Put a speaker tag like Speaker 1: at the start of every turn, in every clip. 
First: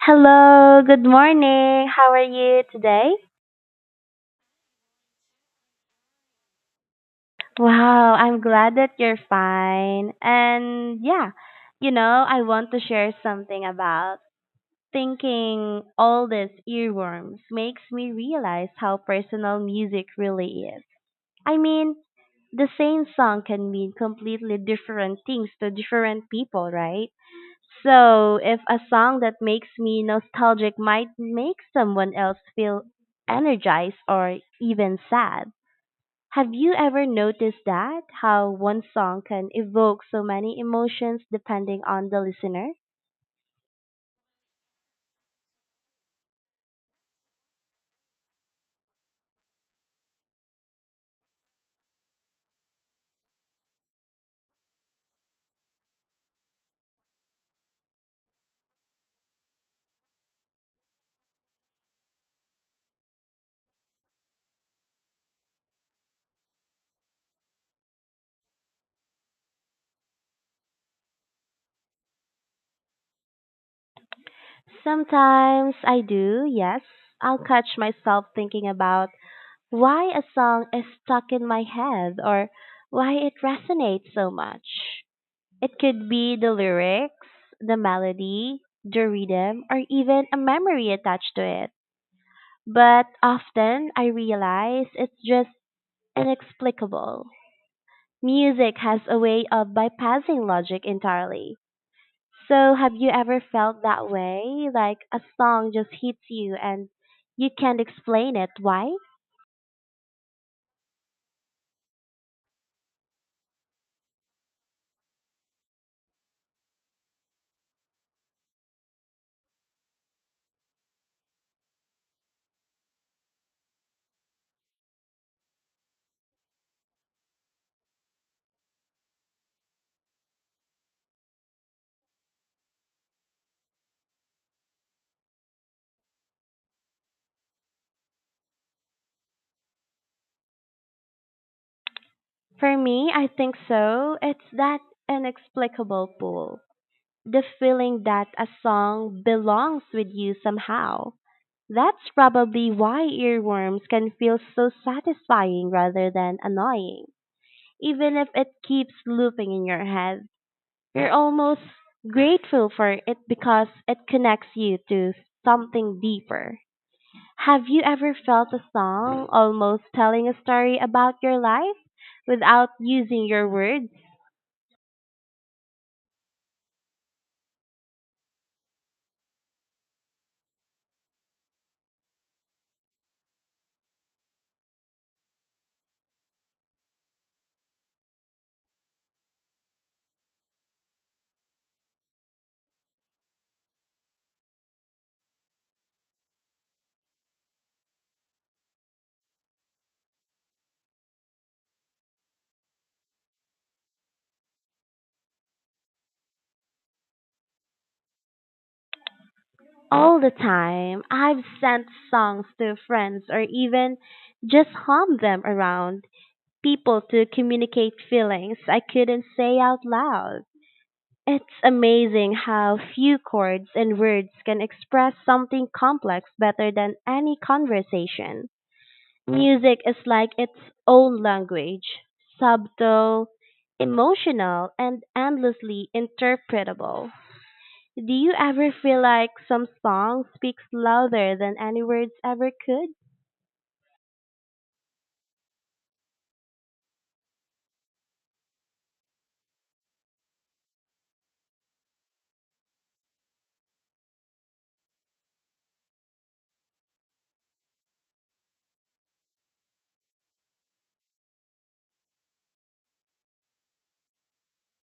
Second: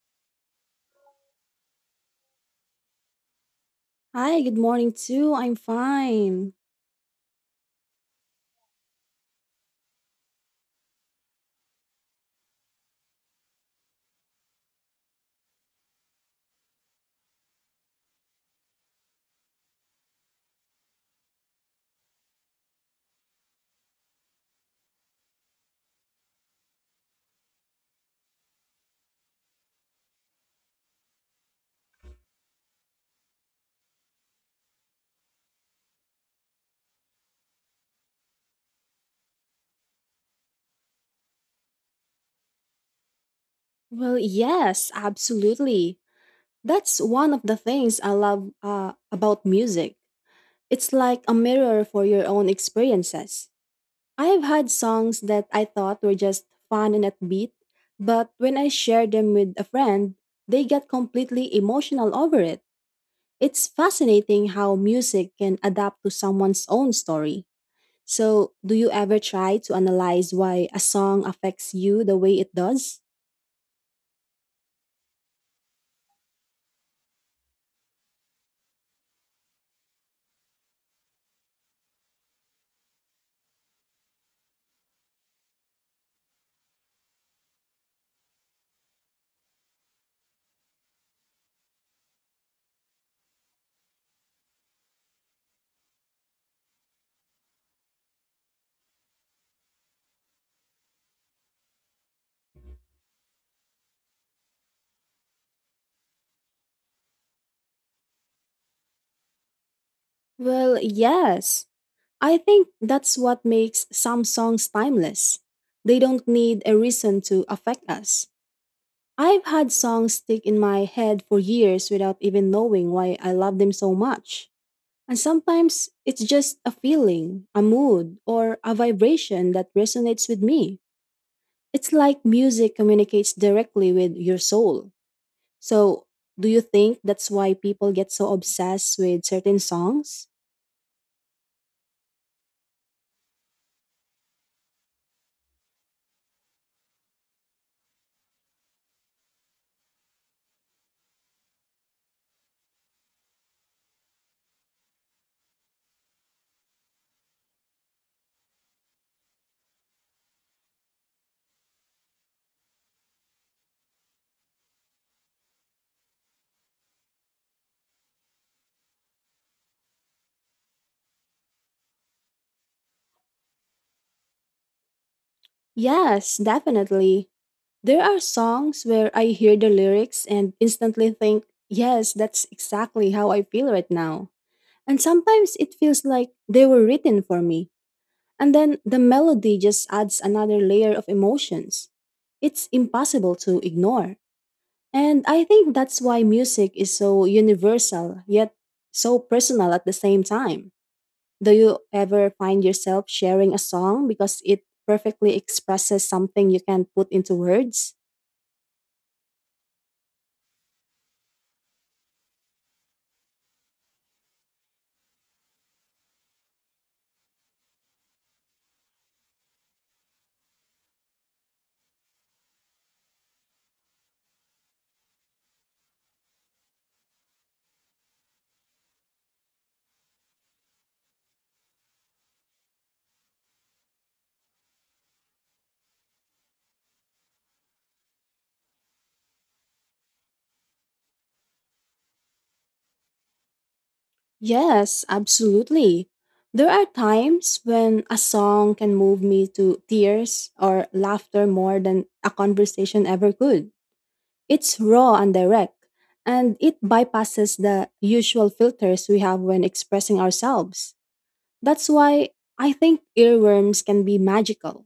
Speaker 1: Hello, good morning. How are you today?
Speaker 2: Hi, good morning too. I'm fine.
Speaker 1: Wow, I'm glad that you're fine. And yeah, I want to share something about thinking all these earworms makes me realize how personal music really is. I mean, the same song can mean completely different things to different people, right? So, if a song that makes me nostalgic might make someone else feel energized or even sad. Have you ever noticed that? How one song can evoke so many emotions depending on the listener?
Speaker 2: Well, yes, absolutely. That's one of the things I love about music. It's like a mirror for your own experiences. I have had songs that I thought were just fun and upbeat, but when I shared them with a friend, they got completely emotional over it. It's fascinating how music can adapt to someone's own story. So, do you ever try to analyze why a song affects you the way it does?
Speaker 1: Sometimes I do, yes. I'll catch myself thinking about why a song is stuck in my head or why it resonates so much. It could be the lyrics, the melody, the rhythm, or even a memory attached to it. But often I realize it's just inexplicable. Music has a way of bypassing logic entirely. So, have you ever felt that way? Like a song just hits you and you can't explain it. Why?
Speaker 2: Well, yes. I think that's what makes some songs timeless. They don't need a reason to affect us. I've had songs stick in my head for years without even knowing why I love them so much. And sometimes it's just a feeling, a mood, or a vibration that resonates with me. It's like music communicates directly with your soul. So, do you think that's why people get so obsessed with certain songs?
Speaker 1: For me, I think so. It's that inexplicable pull. The feeling that a song belongs with you somehow. That's probably why earworms can feel so satisfying rather than annoying. Even if it keeps looping in your head, you're almost grateful for it because it connects you to something deeper. Have you ever felt a song almost telling a story about your life without using your words?
Speaker 2: Yes, definitely. There are songs where I hear the lyrics and instantly think, yes, that's exactly how I feel right now. And sometimes it feels like they were written for me. And then the melody just adds another layer of emotions. It's impossible to ignore. And I think that's why music is so universal, yet so personal at the same time. Do you ever find yourself sharing a song because it perfectly expresses something you can't put into words?
Speaker 1: All the time. I've sent songs to friends or even just hummed them around people to communicate feelings I couldn't say out loud. It's amazing how few chords and words can express something complex better than any conversation. Music is like its own language, subtle, emotional, and endlessly interpretable. Do you ever feel like some song speaks louder than any words ever could?
Speaker 2: Yes, absolutely. There are times when a song can move me to tears or laughter more than a conversation ever could. It's raw and direct, and it bypasses the usual filters we have when expressing ourselves. That's why I think earworms can be magical.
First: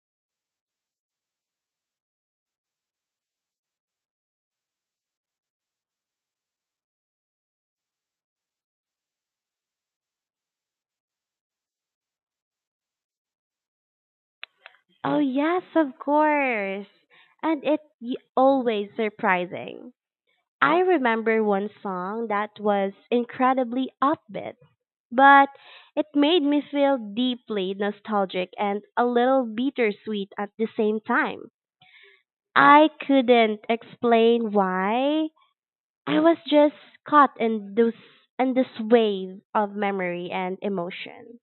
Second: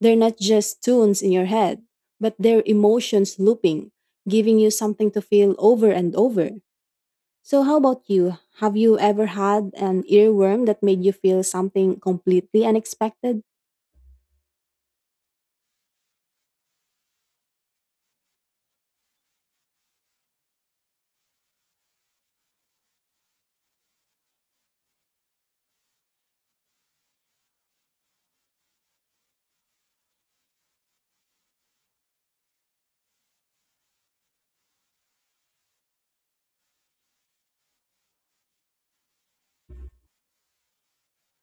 Speaker 2: They're not just tunes in your head, but they're emotions looping, giving you something to feel over and over. So, how about you? Have you ever had an earworm that made you feel something completely unexpected?
Speaker 1: Oh, yes, of course. And always surprising. I remember one song that was incredibly upbeat, but it made me feel deeply nostalgic and a little bittersweet at the same time. I couldn't explain why. I was just caught in this wave of memory and emotion.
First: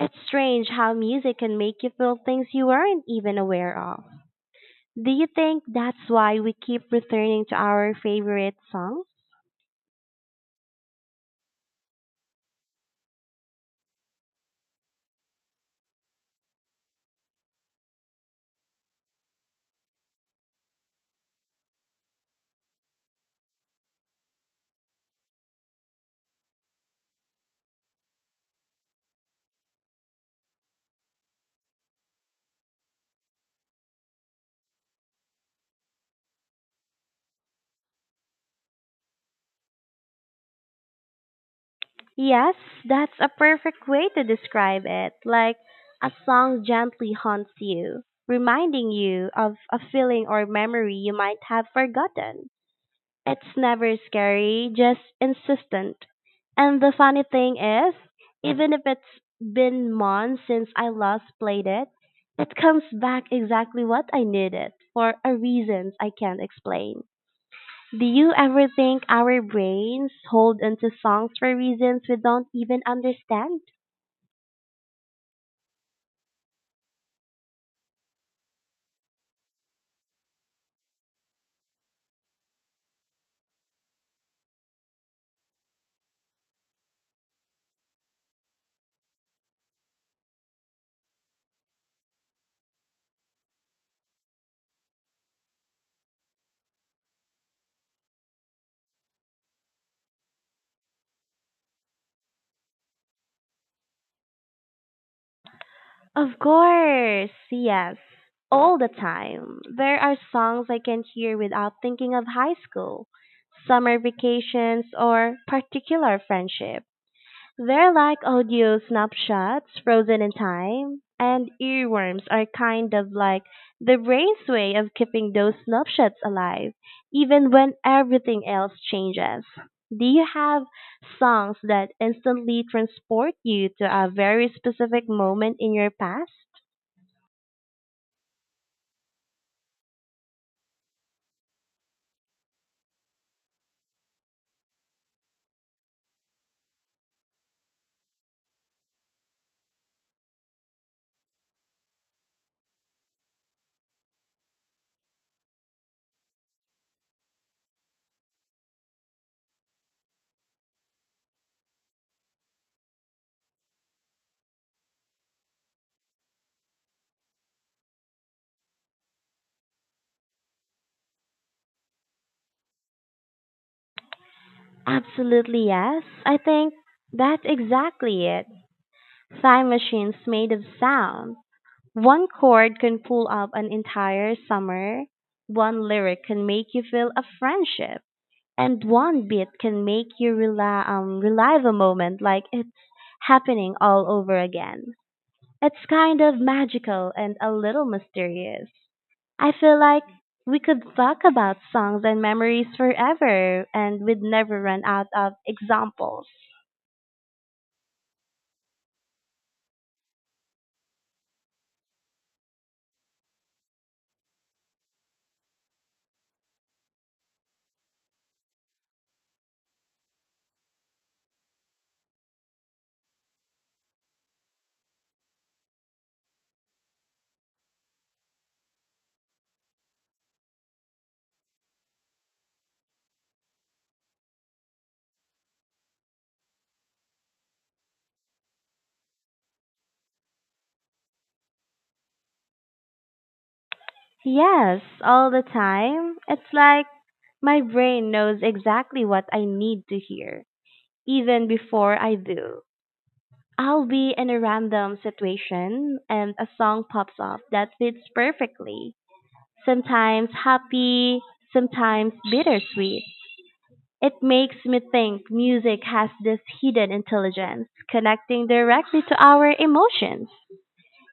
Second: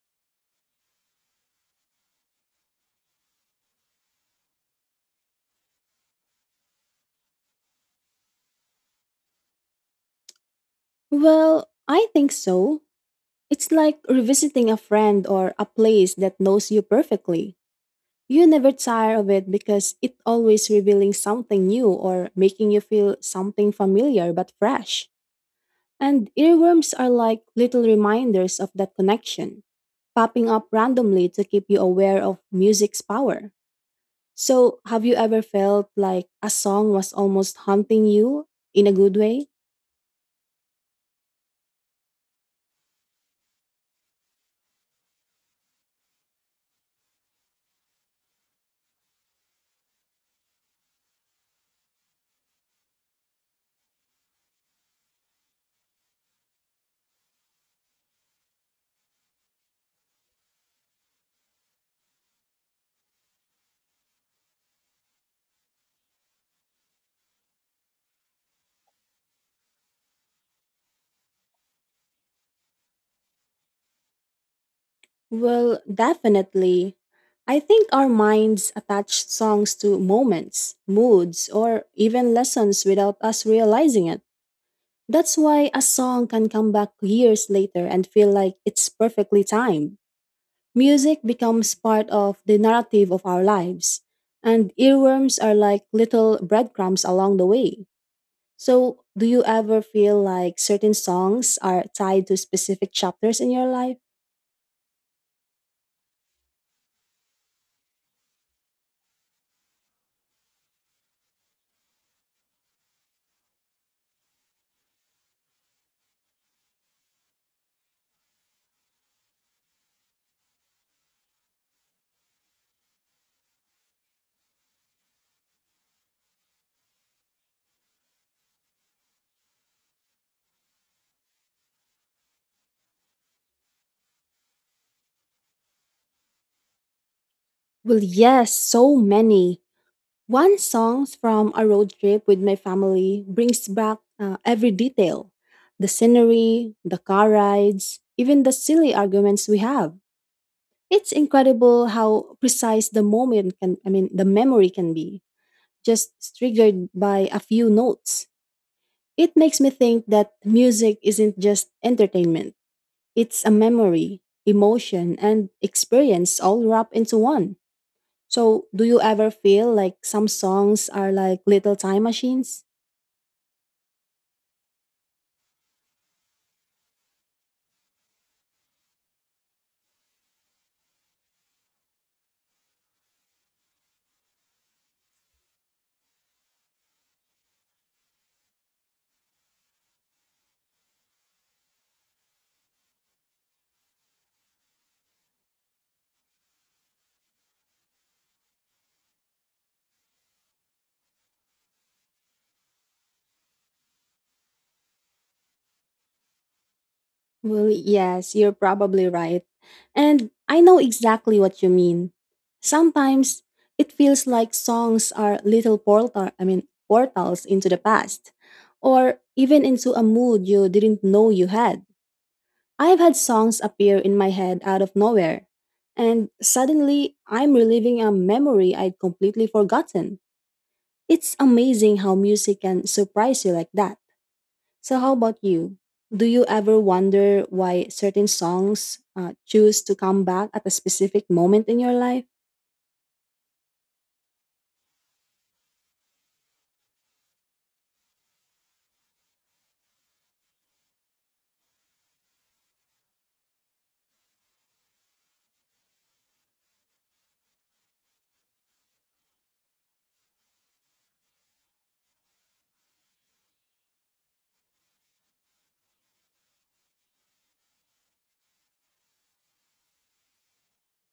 Speaker 1: It's strange how music can make you feel things you weren't even aware of. Do you think that's why we keep returning to our favorite songs?
Speaker 2: Well, I think so. It's like revisiting a friend or a place that knows you perfectly. You never tire of it because it's always revealing something new or making you feel something familiar but fresh. And earworms are like little reminders of that connection, popping up randomly to keep you aware of music's power. So, have you ever felt like a song was almost haunting you in a good way?
Speaker 1: Yes, that's a perfect way to describe it. Like a song gently haunts you, reminding you of a feeling or memory you might have forgotten. It's never scary, just insistent. And the funny thing is, even if it's been months since I last played it, it comes back exactly what I needed for a reasons I can't explain. Do you ever think our brains hold onto songs for reasons we don't even understand?
Speaker 2: Well, definitely. I think our minds attach songs to moments, moods, or even lessons without us realizing it. That's why a song can come back years later and feel like it's perfectly timed. Music becomes part of the narrative of our lives, and earworms are like little breadcrumbs along the way. So, do you ever feel like certain songs are tied to specific chapters in your life?
Speaker 1: Of course, yes. All the time. There are songs I can hear without thinking of high school, summer vacations, or particular friendship. They're like audio snapshots frozen in time, and earworms are kind of like the brain's way of keeping those snapshots alive, even when everything else changes. Do you have songs that instantly transport you to a very specific moment in your past?
Speaker 2: Well, yes, so many. One song from a road trip with my family brings back every detail, the scenery, the car rides, even the silly arguments we have. It's incredible how precise the moment can, I mean, the memory can be. Just triggered by a few notes. It makes me think that music isn't just entertainment, it's a memory, emotion, and experience all wrapped into one. So, do you ever feel like some songs are like little time machines?
Speaker 1: Absolutely yes. I think that's exactly it. Time machines made of sound. One chord can pull up an entire summer. One lyric can make you feel a friendship. And one beat can make you relive a moment like it's happening all over again. It's kind of magical and a little mysterious. I feel like we could talk about songs and memories forever and we'd never run out of examples.
Speaker 2: Well, yes, you're probably right. And I know exactly what you mean. Sometimes it feels like songs are little portals into the past or even into a mood you didn't know you had. I've had songs appear in my head out of nowhere, and suddenly I'm reliving a memory I'd completely forgotten. It's amazing how music can surprise you like that. So, how about you? Do you ever wonder why certain songs choose to come back at a specific moment in your life?
Speaker 1: Yes, all the time. It's like my brain knows exactly what I need to hear, even before I do. I'll be in a random situation and a song pops up that fits perfectly. Sometimes happy, sometimes bittersweet. It makes me think music has this hidden intelligence connecting directly to our emotions.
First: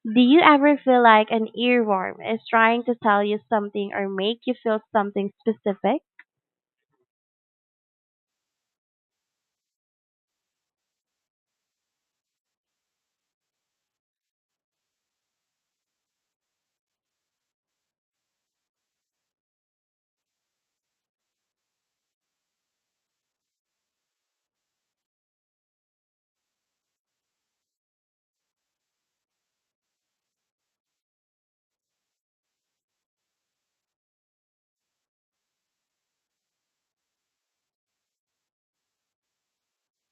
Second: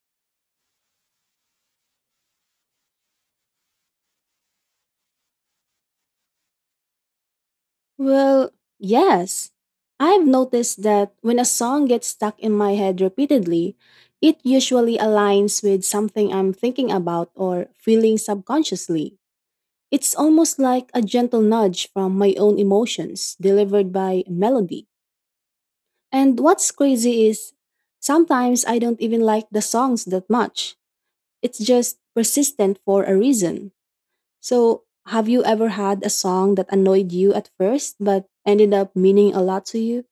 Speaker 1: Do you ever feel like an earworm is trying to tell you something or make you feel something specific?
Speaker 2: Well, yes. I've noticed that when a song gets stuck in my head repeatedly, it usually aligns with something I'm thinking about or feeling subconsciously. It's almost like a gentle nudge from my own emotions delivered by melody. And what's crazy is sometimes I don't even like the songs that much. It's just persistent for a reason. So, have you ever had a song that annoyed you at first but ended up meaning a lot to you?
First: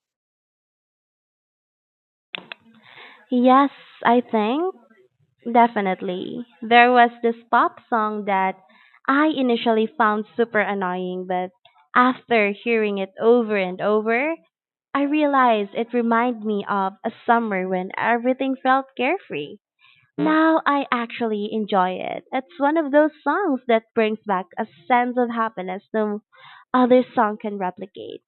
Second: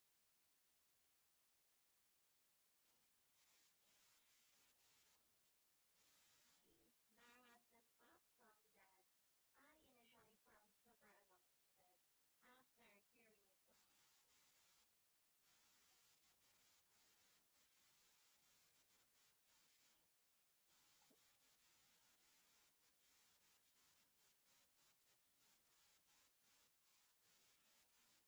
Speaker 1: Yes, I think. Definitely. There was this pop song that I initially found super annoying, but after hearing it over and over, I realized it reminded me of a summer when everything felt carefree. Now I actually enjoy it. It's one of those songs that brings back a sense of happiness no other song can replicate.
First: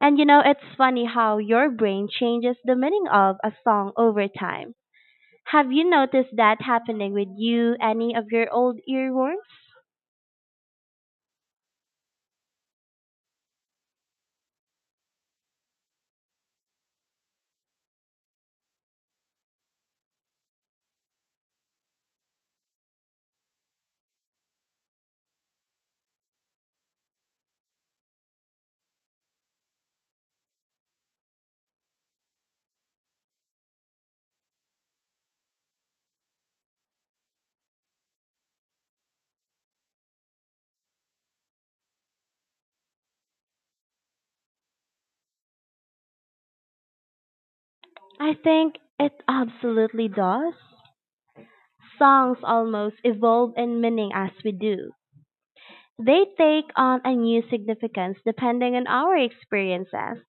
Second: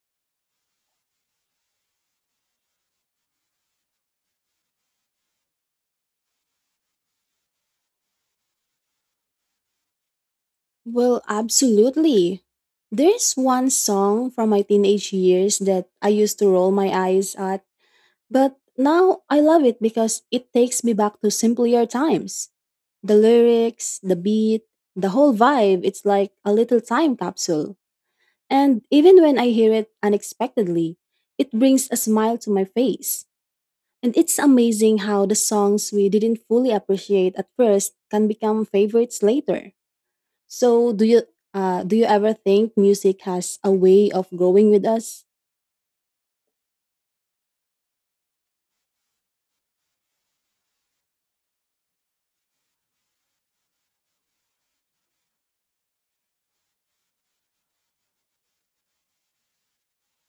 Speaker 1: And it's funny how your brain changes the meaning of a song over time. Have you noticed that happening with you, any of your old earworms?
Speaker 2: Well, absolutely. There's one song from my teenage years that I used to roll my eyes at, but now I love it because it takes me back to simpler times. The lyrics, the beat, the whole vibe, it's like a little time capsule. And even when I hear it unexpectedly, it brings a smile to my face. And it's amazing how the songs we didn't fully appreciate at first can become favorites later. So, do you ever think music has a way of growing with us?
Speaker 1: I think it absolutely does. Songs almost evolve in meaning as we do. They take on a new significance depending on our experiences.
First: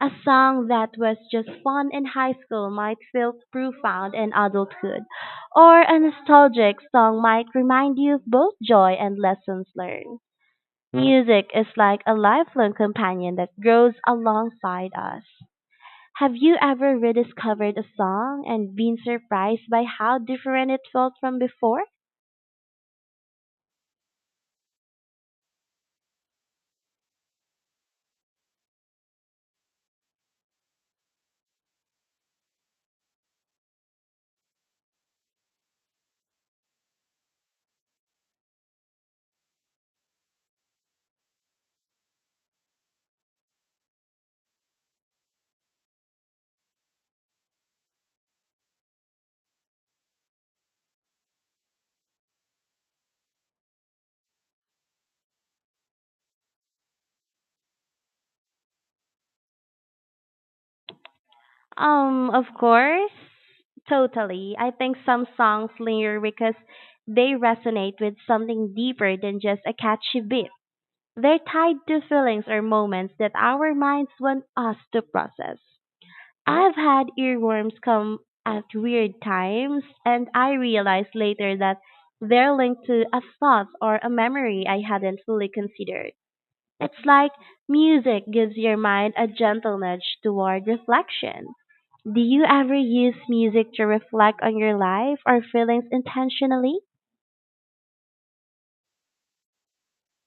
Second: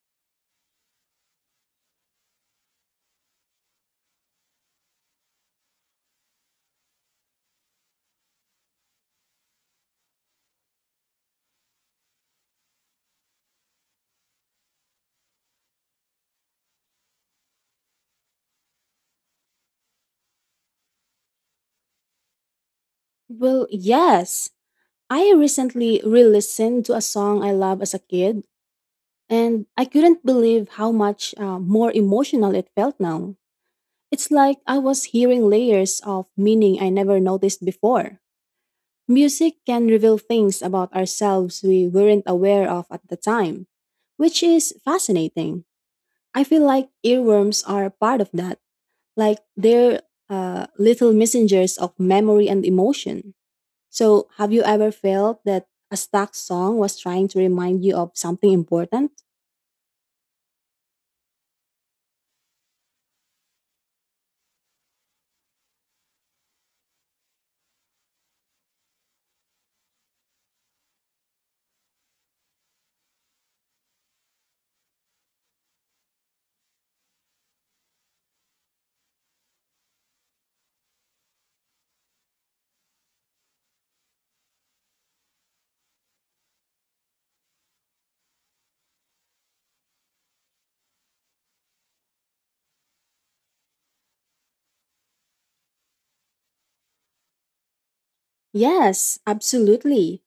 Speaker 1: A song that was just fun in high school might feel profound in adulthood, or a nostalgic song might remind you of both joy and lessons learned. Music is like a lifelong companion that grows alongside us. Have you ever rediscovered a song and been surprised by how different it felt from before?
Speaker 2: Well, yes. I recently re-listened to a song I loved as a kid, and I couldn't believe how much more emotional it felt now. It's like I was hearing layers of meaning I never noticed before. Music can reveal things about ourselves we weren't aware of at the time, which is fascinating. I feel like earworms are part of that, like they're little messengers of memory and emotion. So, have you ever felt that a stuck song was trying to remind you of something important?
Speaker 1: Of course, totally. I think some songs linger because they resonate with something deeper than just a catchy beat. They're tied to feelings or moments that our minds want us to process. I've had earworms come at weird times, and I realized later that they're linked to a thought or a memory I hadn't fully considered. It's like music gives your mind a gentle nudge toward reflection. Do you ever use music to reflect on your life or feelings intentionally?
Speaker 2: Yes, absolutely.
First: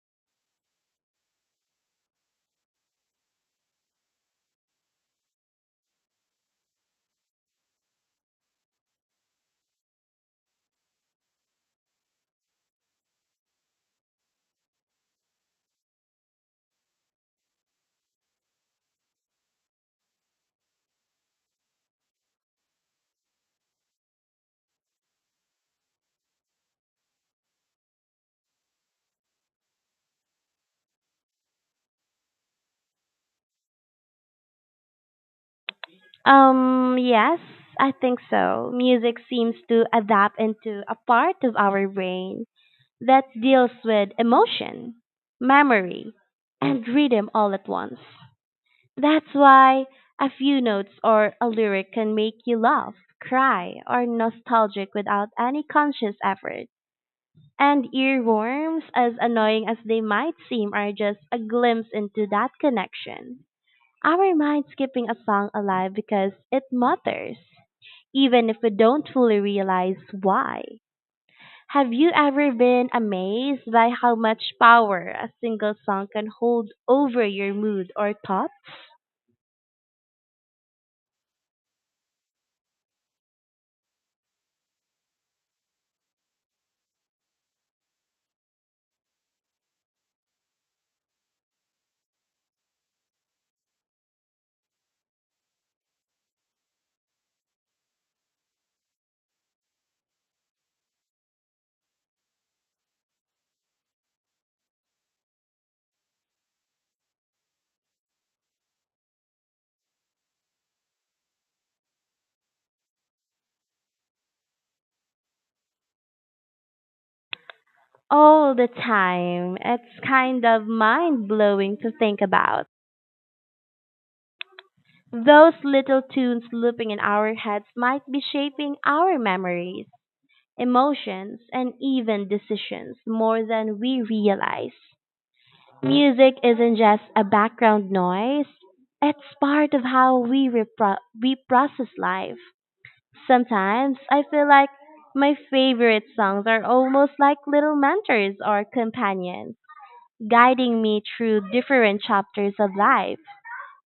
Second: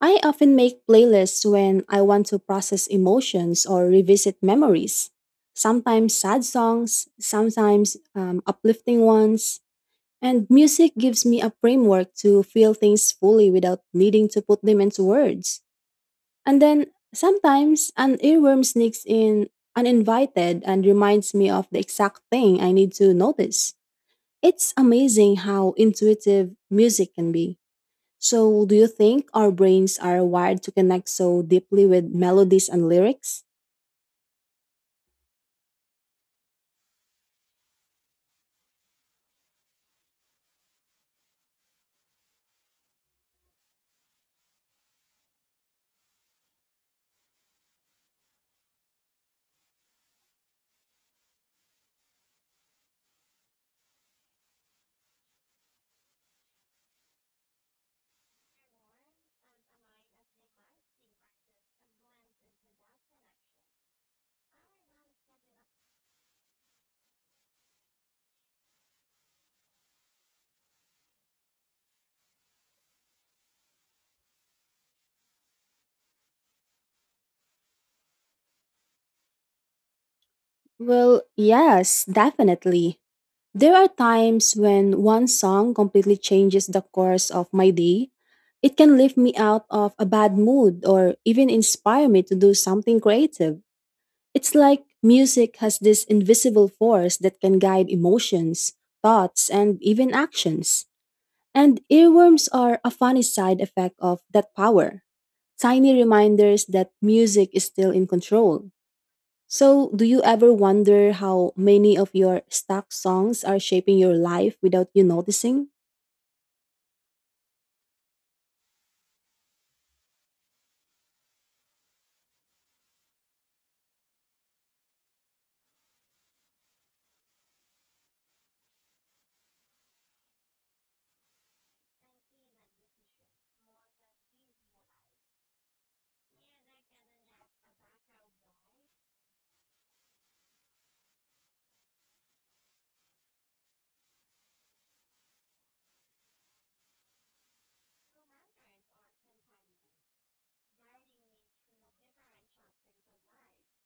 Speaker 2: I often make playlists when I want to process emotions or revisit memories. Sometimes sad songs, sometimes uplifting ones. And music gives me a framework to feel things fully without needing to put them into words. And then sometimes an earworm sneaks in uninvited and reminds me of the exact thing I need to notice. It's amazing how intuitive music can be. So, do you think our brains are wired to connect so deeply with melodies and lyrics?
Speaker 1: Yes, I think so. Music seems to adapt into a part of our brain that deals with emotion, memory, and rhythm all at once. That's why a few notes or a lyric can make you laugh, cry, or nostalgic without any conscious effort. And earworms, as annoying as they might seem, are just a glimpse into that connection. Our minds keeping a song alive because it mutters, even if we don't fully realize why. Have you ever been amazed by how much power a single song can hold over your mood or thoughts?
Speaker 2: Well, yes, definitely. There are times when one song completely changes the course of my day. It can lift me out of a bad mood or even inspire me to do something creative. It's like music has this invisible force that can guide emotions, thoughts, and even actions. And earworms are a funny side effect of that power, tiny reminders that music is still in control. So, do you ever wonder how many of your stuck songs are shaping your life without you noticing?
Speaker 1: All the time. It's kind of mind blowing to think about. Those little tunes looping in our heads might be shaping our memories, emotions, and even decisions more than we realize. Music isn't just a background noise, it's part of how we process life. Sometimes I feel like my favorite songs are almost like little mentors or companions guiding me through different chapters of life.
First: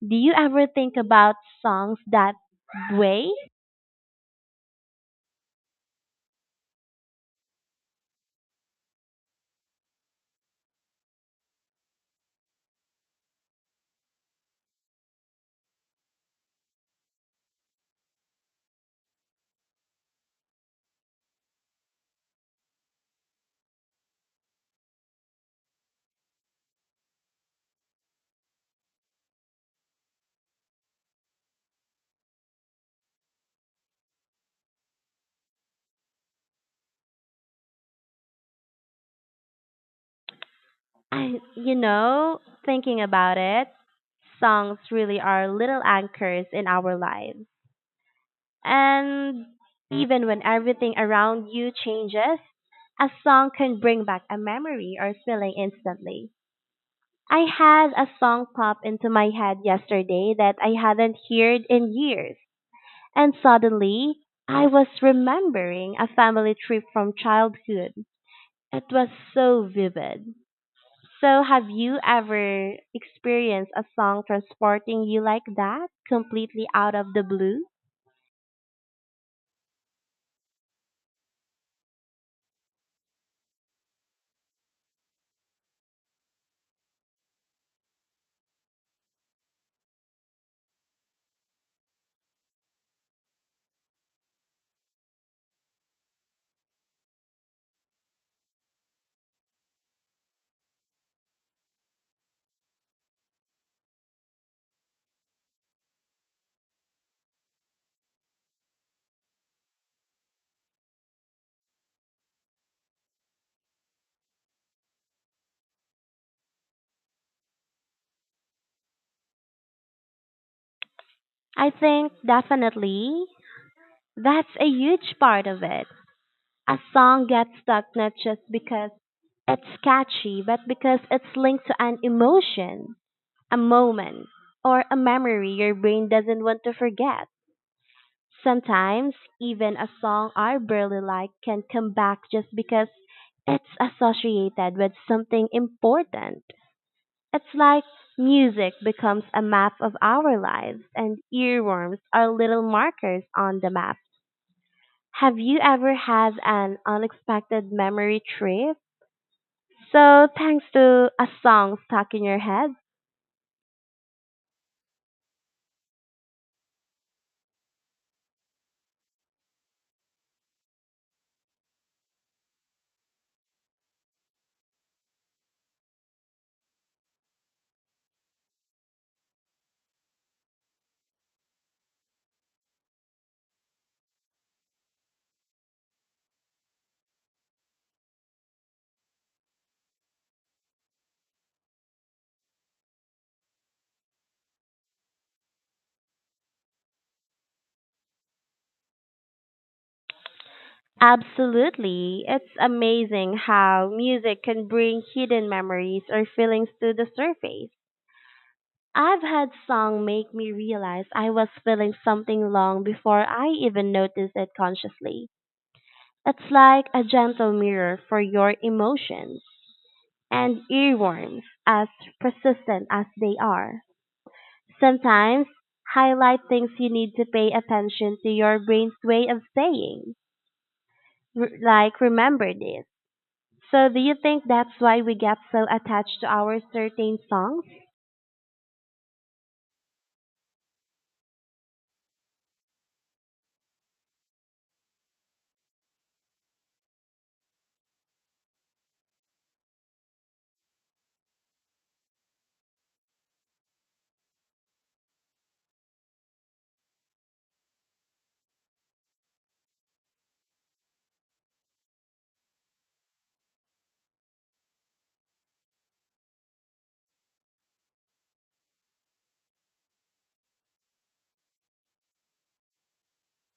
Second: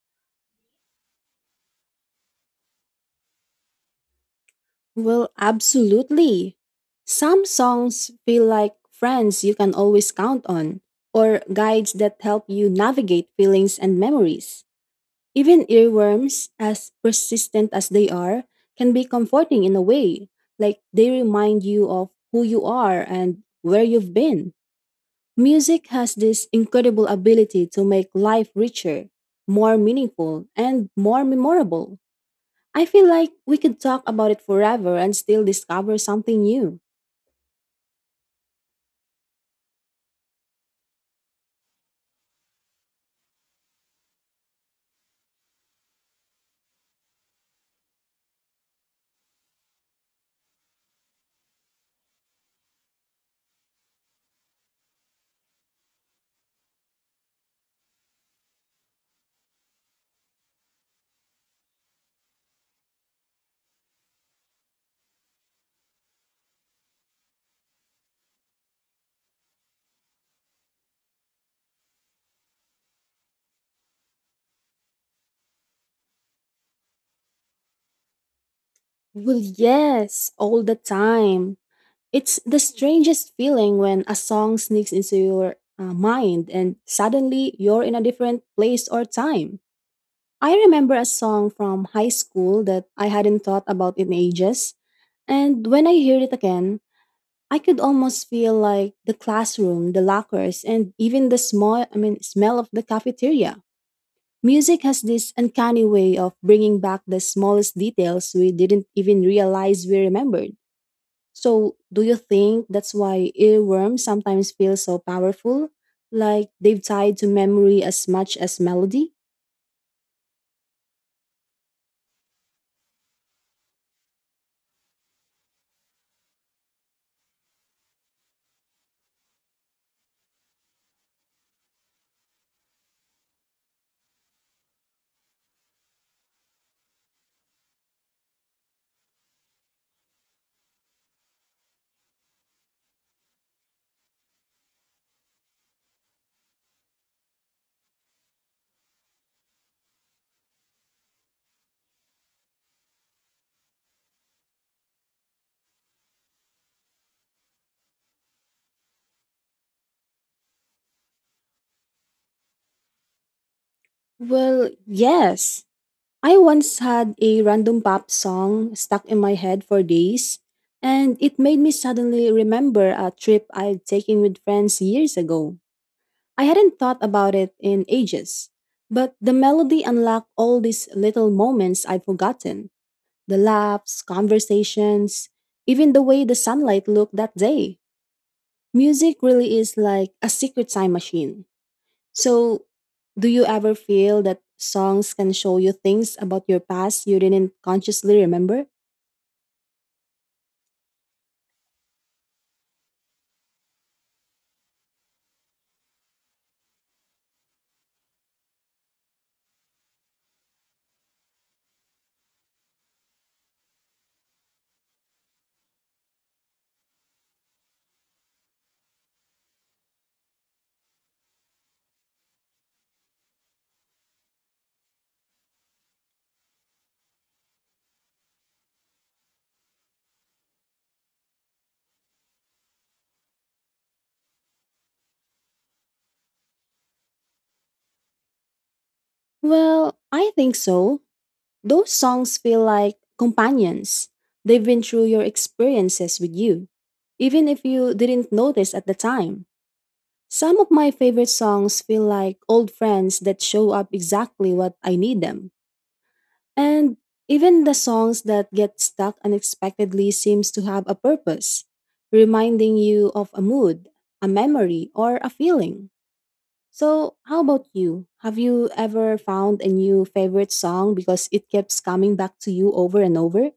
Speaker 1: Do you ever think about songs that way?
Speaker 2: Well, absolutely. Some songs feel like friends you can always count on, or guides that help you navigate feelings and memories. Even earworms, as persistent as they are, can be comforting in a way, like they remind you of who you are and where you've been. Music has this incredible ability to make life richer, more meaningful, and more memorable. I feel like we could talk about it forever and still discover something new.
Speaker 1: Thinking about it, songs really are little anchors in our lives. And even when everything around you changes, a song can bring back a memory or feeling instantly. I had a song pop into my head yesterday that I hadn't heard in years. And suddenly I was remembering a family trip from childhood. It was so vivid. So, have you ever experienced a song transporting you like that, completely out of the blue?
Speaker 2: Well, yes, all the time. It's the strangest feeling when a song sneaks into your mind and suddenly you're in a different place or time. I remember a song from high school that I hadn't thought about in ages, and when I heard it again, I could almost feel like the classroom, the lockers, and even the smell of the cafeteria. Music has this uncanny way of bringing back the smallest details we didn't even realize we remembered. So, do you think that's why earworms sometimes feel so powerful? Like they've tied to memory as much as melody?
Speaker 1: I think definitely that's a huge part of it. A song gets stuck not just because it's catchy, but because it's linked to an emotion, a moment, or a memory your brain doesn't want to forget. Sometimes even a song I barely like can come back just because it's associated with something important. It's like music becomes a map of our lives, and earworms are little markers on the map. Have you ever had an unexpected memory trip? So, thanks to a song stuck in your head?
Speaker 2: Well, yes. I once had a random pop song stuck in my head for days, and it made me suddenly remember a trip I'd taken with friends years ago. I hadn't thought about it in ages, but the melody unlocked all these little moments I'd forgotten, the laughs, conversations, even the way the sunlight looked that day. Music really is like a secret time machine. So, do you ever feel that songs can show you things about your past you didn't consciously remember?
Speaker 1: Absolutely. It's amazing how music can bring hidden memories or feelings to the surface. I've had song make me realize I was feeling something long before I even noticed it consciously. It's like a gentle mirror for your emotions and earworms, as persistent as they are. Sometimes highlight things you need to pay attention to your brain's way of saying, like remember this. So do you think that's why we get so attached to our certain songs?
Speaker 2: Well, I think so. Those songs feel like companions. They've been through your experiences with you, even if you didn't notice at the time. Some of my favorite songs feel like old friends that show up exactly what I need them. And even the songs that get stuck unexpectedly seems to have a purpose, reminding you of a mood, a memory, or a feeling. So, how about you? Have you ever found a new favorite song because it keeps coming back to you over and over?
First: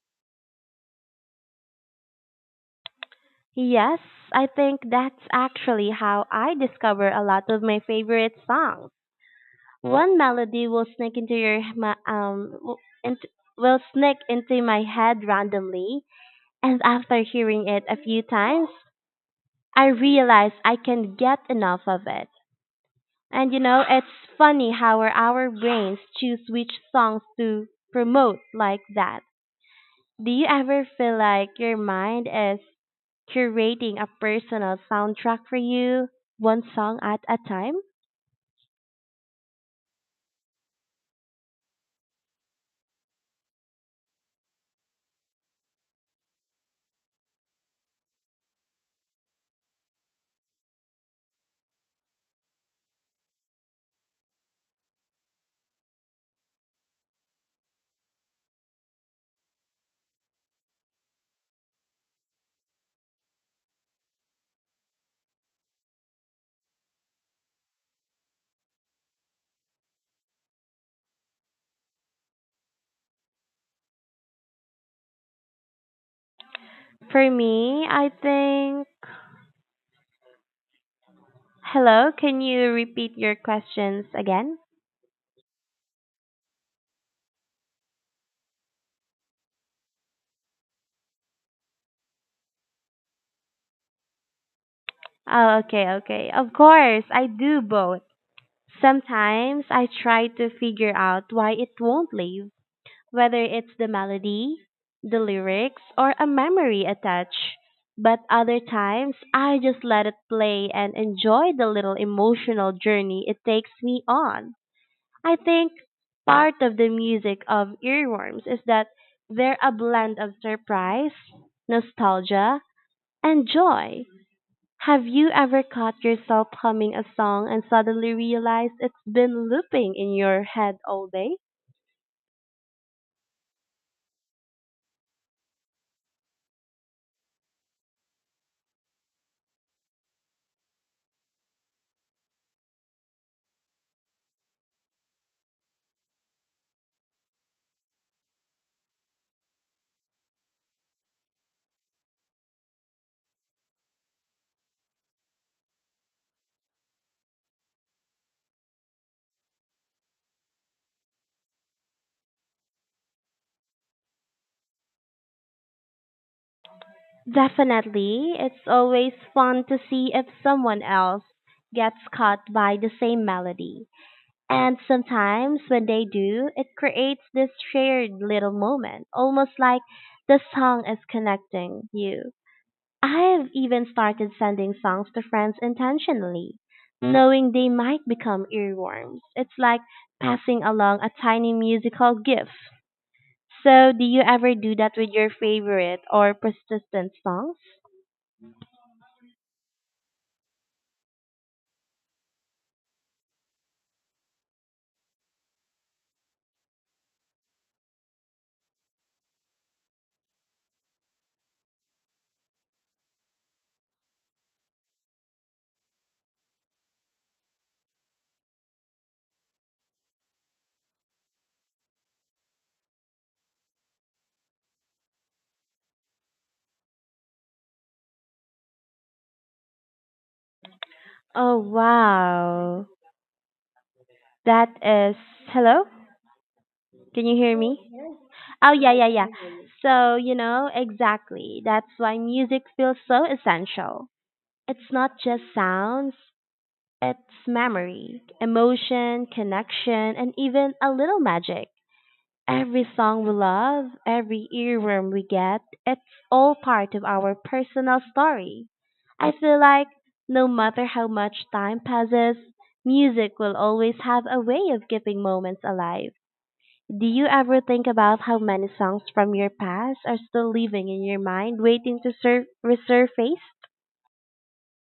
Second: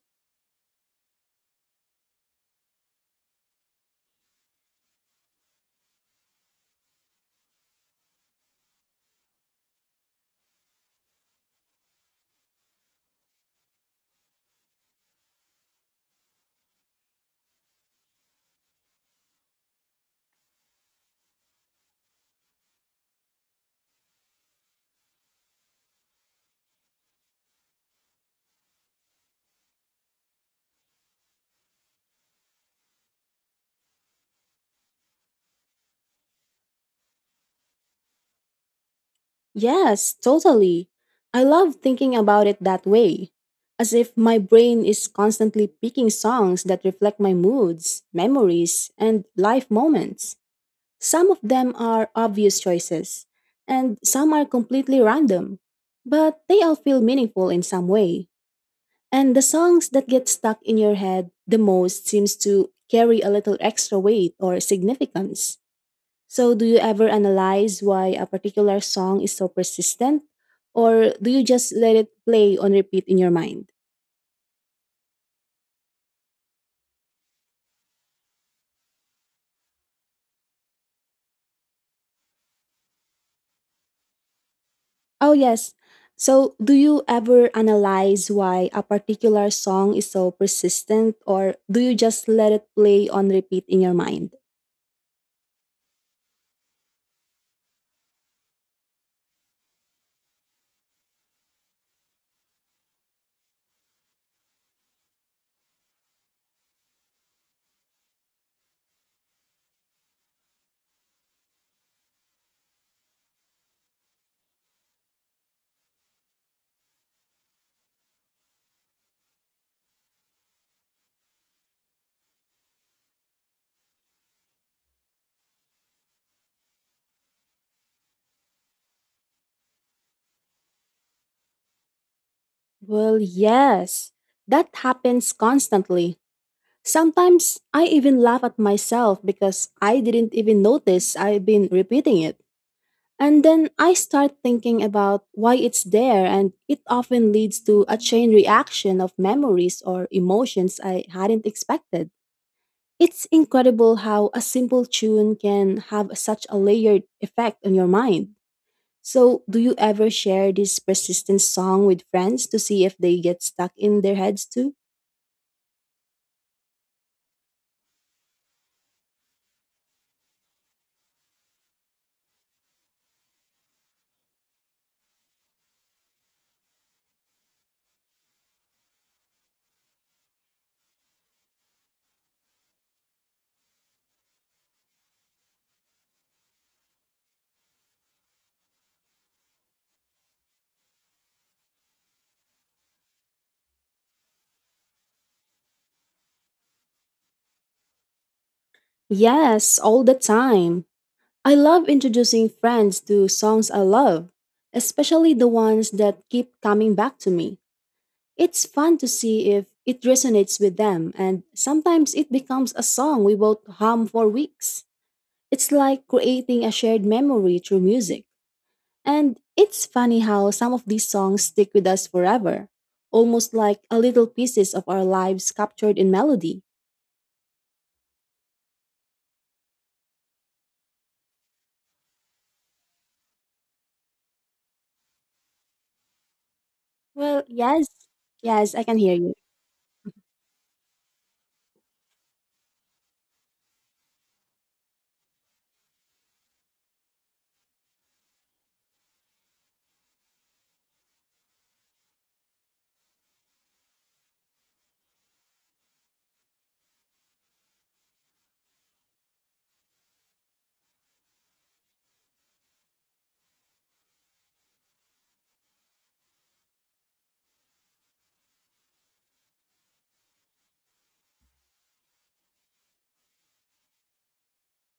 Speaker 1: Yes, I think that's actually how I discover a lot of my favorite songs. One melody will sneak into your ma- w- int- will sneak into my head randomly, and after hearing it a few times, I realize I can get enough of it. And it's funny how our brains choose which songs to promote like that. Do you ever feel like your mind is curating a personal soundtrack for you, one song at a time?
Speaker 2: Yes, totally. I love thinking about it that way, as if my brain is constantly picking songs that reflect my moods, memories, and life moments. Some of them are obvious choices, and some are completely random, but they all feel meaningful in some way. And the songs that get stuck in your head the most seems to carry a little extra weight or significance. So, do you ever analyze why a particular song is so persistent, or do you just let it play on repeat in your mind?
Speaker 1: For me, I think. Hello, can you repeat your questions again?
Speaker 2: Oh, yes. So, do you ever analyze why a particular song is so persistent, or do you just let it play on repeat in your mind?
Speaker 1: Oh, okay. Of course, I do both. Sometimes I try to figure out why it won't leave, whether it's the melody, the lyrics, or a memory attached. But other times, I just let it play and enjoy the little emotional journey it takes me on. I think part of the music of Earworms is that they're a blend of surprise, nostalgia, and joy. Have you ever caught yourself humming a song and suddenly realized it's been looping in your head all day?
Speaker 2: Well, yes, that happens constantly. Sometimes I even laugh at myself because I didn't even notice I've been repeating it. And then I start thinking about why it's there, and it often leads to a chain reaction of memories or emotions I hadn't expected. It's incredible how a simple tune can have such a layered effect on your mind. So, do you ever share this persistent song with friends to see if they get stuck in their heads too?
Speaker 1: Definitely, it's always fun to see if someone else gets caught by the same melody. And sometimes when they do, it creates this shared little moment, almost like the song is connecting you. I've even started sending songs to friends intentionally, knowing they might become earworms. It's like passing along a tiny musical gift. So, do you ever do that with your favorite or persistent songs?
Speaker 2: Yes, all the time. I love introducing friends to songs I love, especially the ones that keep coming back to me. It's fun to see if it resonates with them, and sometimes it becomes a song we both hum for weeks. It's like creating a shared memory through music. And it's funny how some of these songs stick with us forever, almost like a little pieces of our lives captured in melody.
Speaker 1: Oh, wow. That is. Hello? Can you
Speaker 2: Well,
Speaker 1: hear
Speaker 2: yes,
Speaker 1: me? Oh,
Speaker 2: yes, I
Speaker 1: yeah,
Speaker 2: can
Speaker 1: yeah,
Speaker 2: hear
Speaker 1: yeah.
Speaker 2: you.
Speaker 1: Mhm. So, exactly. That's why music feels so essential. It's not just sounds, it's memory, emotion, connection, and even a little magic. Every song we love, every earworm we get, it's all part of our personal story. I feel like no matter how much time passes, music will always have a way of keeping moments alive. Do you ever think about how many songs from your past are still living in your mind, waiting to resurface?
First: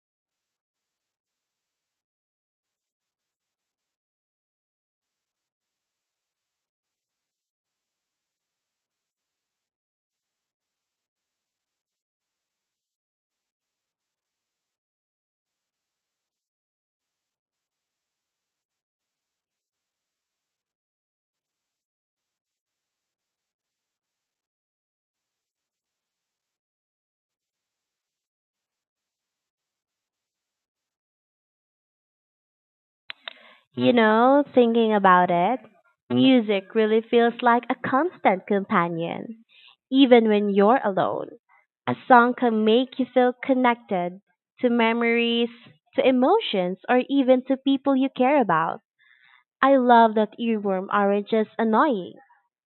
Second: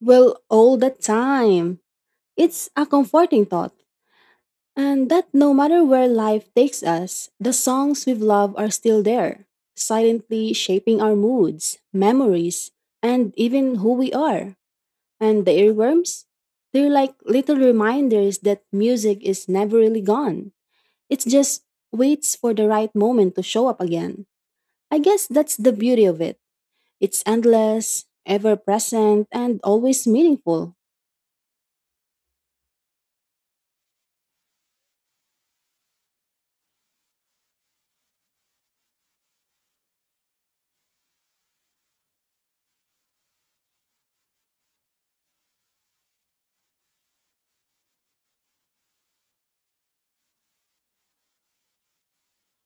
Speaker 2: Well, all the time. It's a comforting thought. And that no matter where life takes us, the songs we've loved are still there, silently shaping our moods, memories, and even who we are. And the earworms? They're like little reminders that music is never really gone. It just waits for the right moment to show up again. I guess that's the beauty of it. It's endless, ever present, and always meaningful.
Speaker 1: Thinking about it, music really feels like a constant companion, even when you're alone. A song can make you feel connected to memories, to emotions, or even to people you care about. I love that earworm aren't just annoying.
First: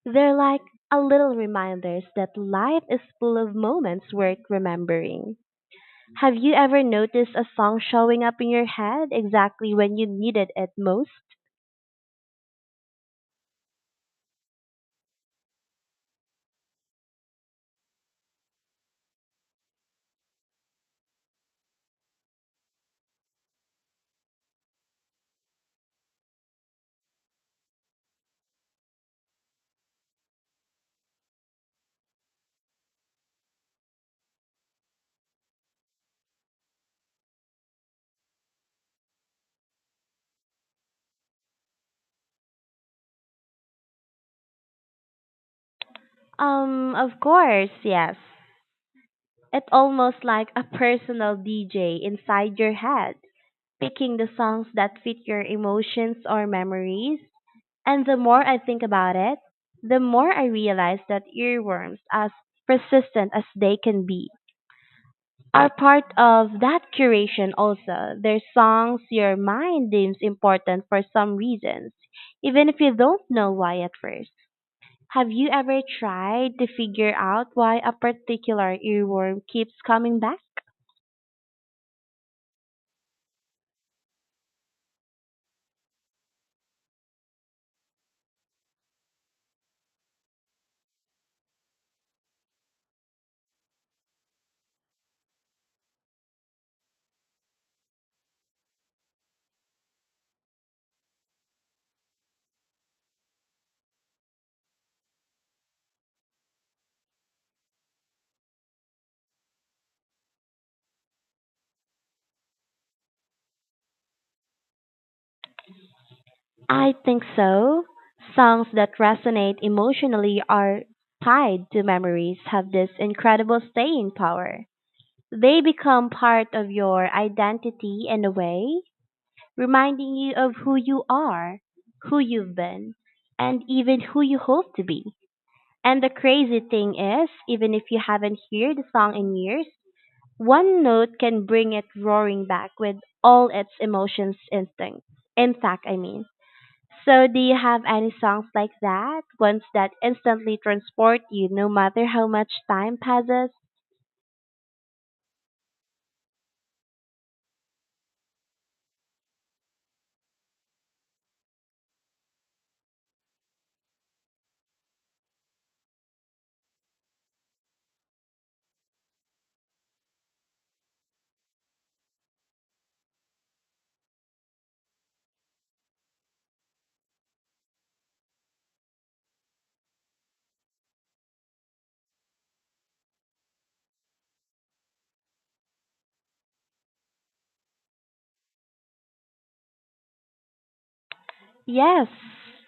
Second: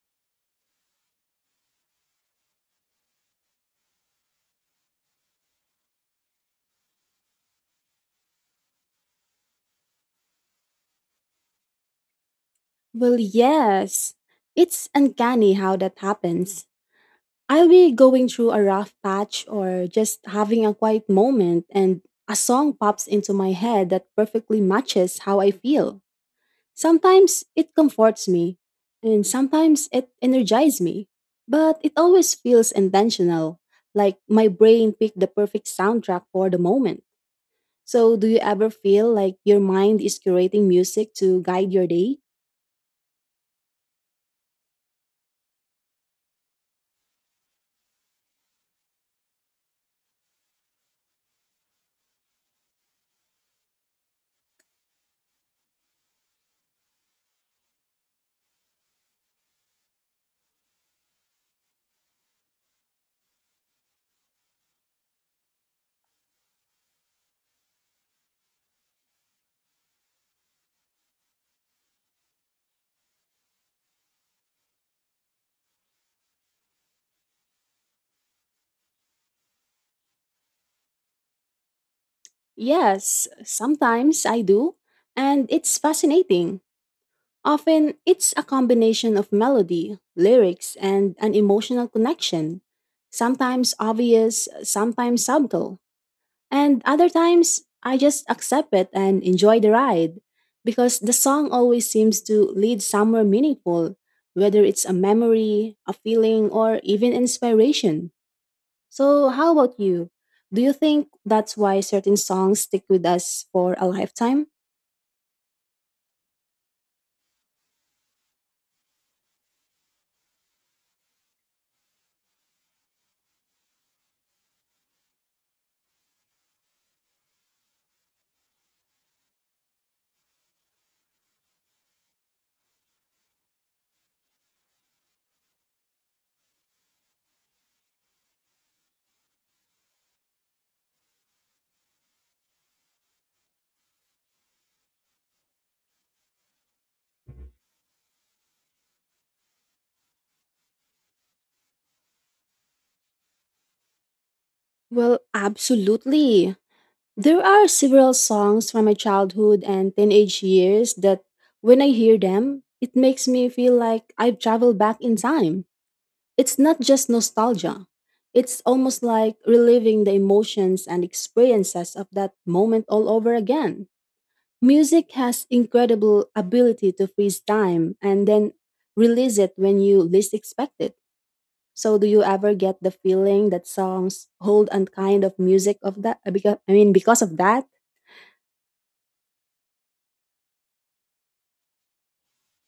Speaker 1: They're like a little reminders that life is full of moments worth remembering. Have you ever noticed a song showing up in your head exactly when you needed it most?
Speaker 2: Well, yes. It's uncanny how that happens. I'll be going through a rough patch or just having a quiet moment, and a song pops into my head that perfectly matches how I feel. Sometimes it comforts me, and sometimes it energizes me, but it always feels intentional, like my brain picked the perfect soundtrack for the moment. So, do you ever feel like your mind is curating music to guide your day?
Speaker 1: Of course, yes. It's almost like a personal DJ inside your head, picking the songs that fit your emotions or memories. And the more I think about it, the more I realize that earworms, as persistent as they can be, are part of that curation also. They're songs your mind deems important for some reasons, even if you don't know why at first. Have you ever tried to figure out why a particular earworm keeps coming back?
Speaker 2: Yes, sometimes I do, and it's fascinating. Often, it's a combination of melody, lyrics, and an emotional connection, sometimes obvious, sometimes subtle. And other times, I just accept it and enjoy the ride because the song always seems to lead somewhere meaningful, whether it's a memory, a feeling, or even inspiration. So, how about you? Do you think that's why certain songs stick with us for a lifetime?
Speaker 1: I think so. Songs that resonate emotionally are tied to memories have this incredible staying power. They become part of your identity in a way, reminding you of who you are, who you've been, and even who you hope to be. And the crazy thing is, even if you haven't heard the song in years, one note can bring it roaring back with all its emotions instinct. Intact, I mean. So, do you have any songs like that? Ones that instantly transport you no matter how much time passes?
Speaker 2: Well, absolutely. There are several songs from my childhood and teenage years that when I hear them, it makes me feel like I've traveled back in time. It's not just nostalgia. It's almost like reliving the emotions and experiences of that moment all over again. Music has incredible ability to freeze time and then release it when you least expect it. So, do you ever get the feeling that songs hold a kind of music of that because I mean because of that?
Speaker 1: Yes,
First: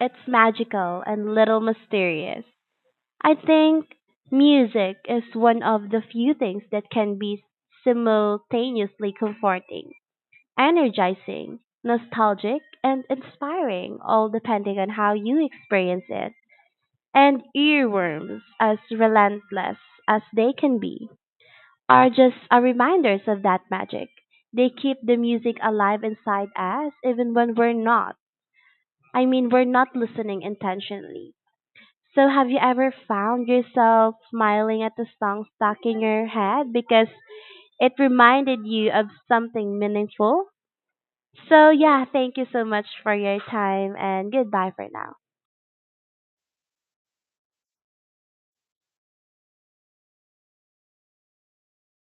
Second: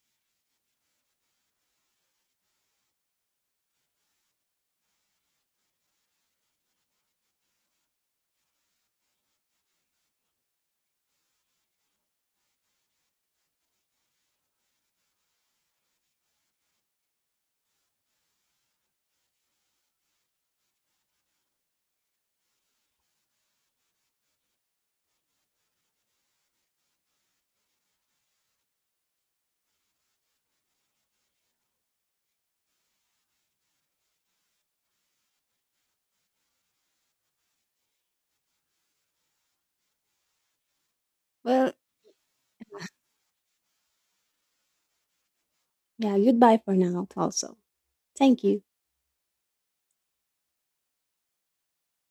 Speaker 1: it's magical and little mysterious. I think music is one of the few things that can be simultaneously comforting, energizing, nostalgic, and inspiring, all depending on how you experience it. And earworms, as relentless as they can be, are just a reminders of that magic. They keep the music alive inside us even when we're not listening intentionally. So, have you ever found yourself smiling at the song stuck in your head because it reminded you of something meaningful? So,
Speaker 2: Well,
Speaker 1: yeah, thank you so much for your time and goodbye for now.
Speaker 2: yeah, goodbye for now also. Thank you.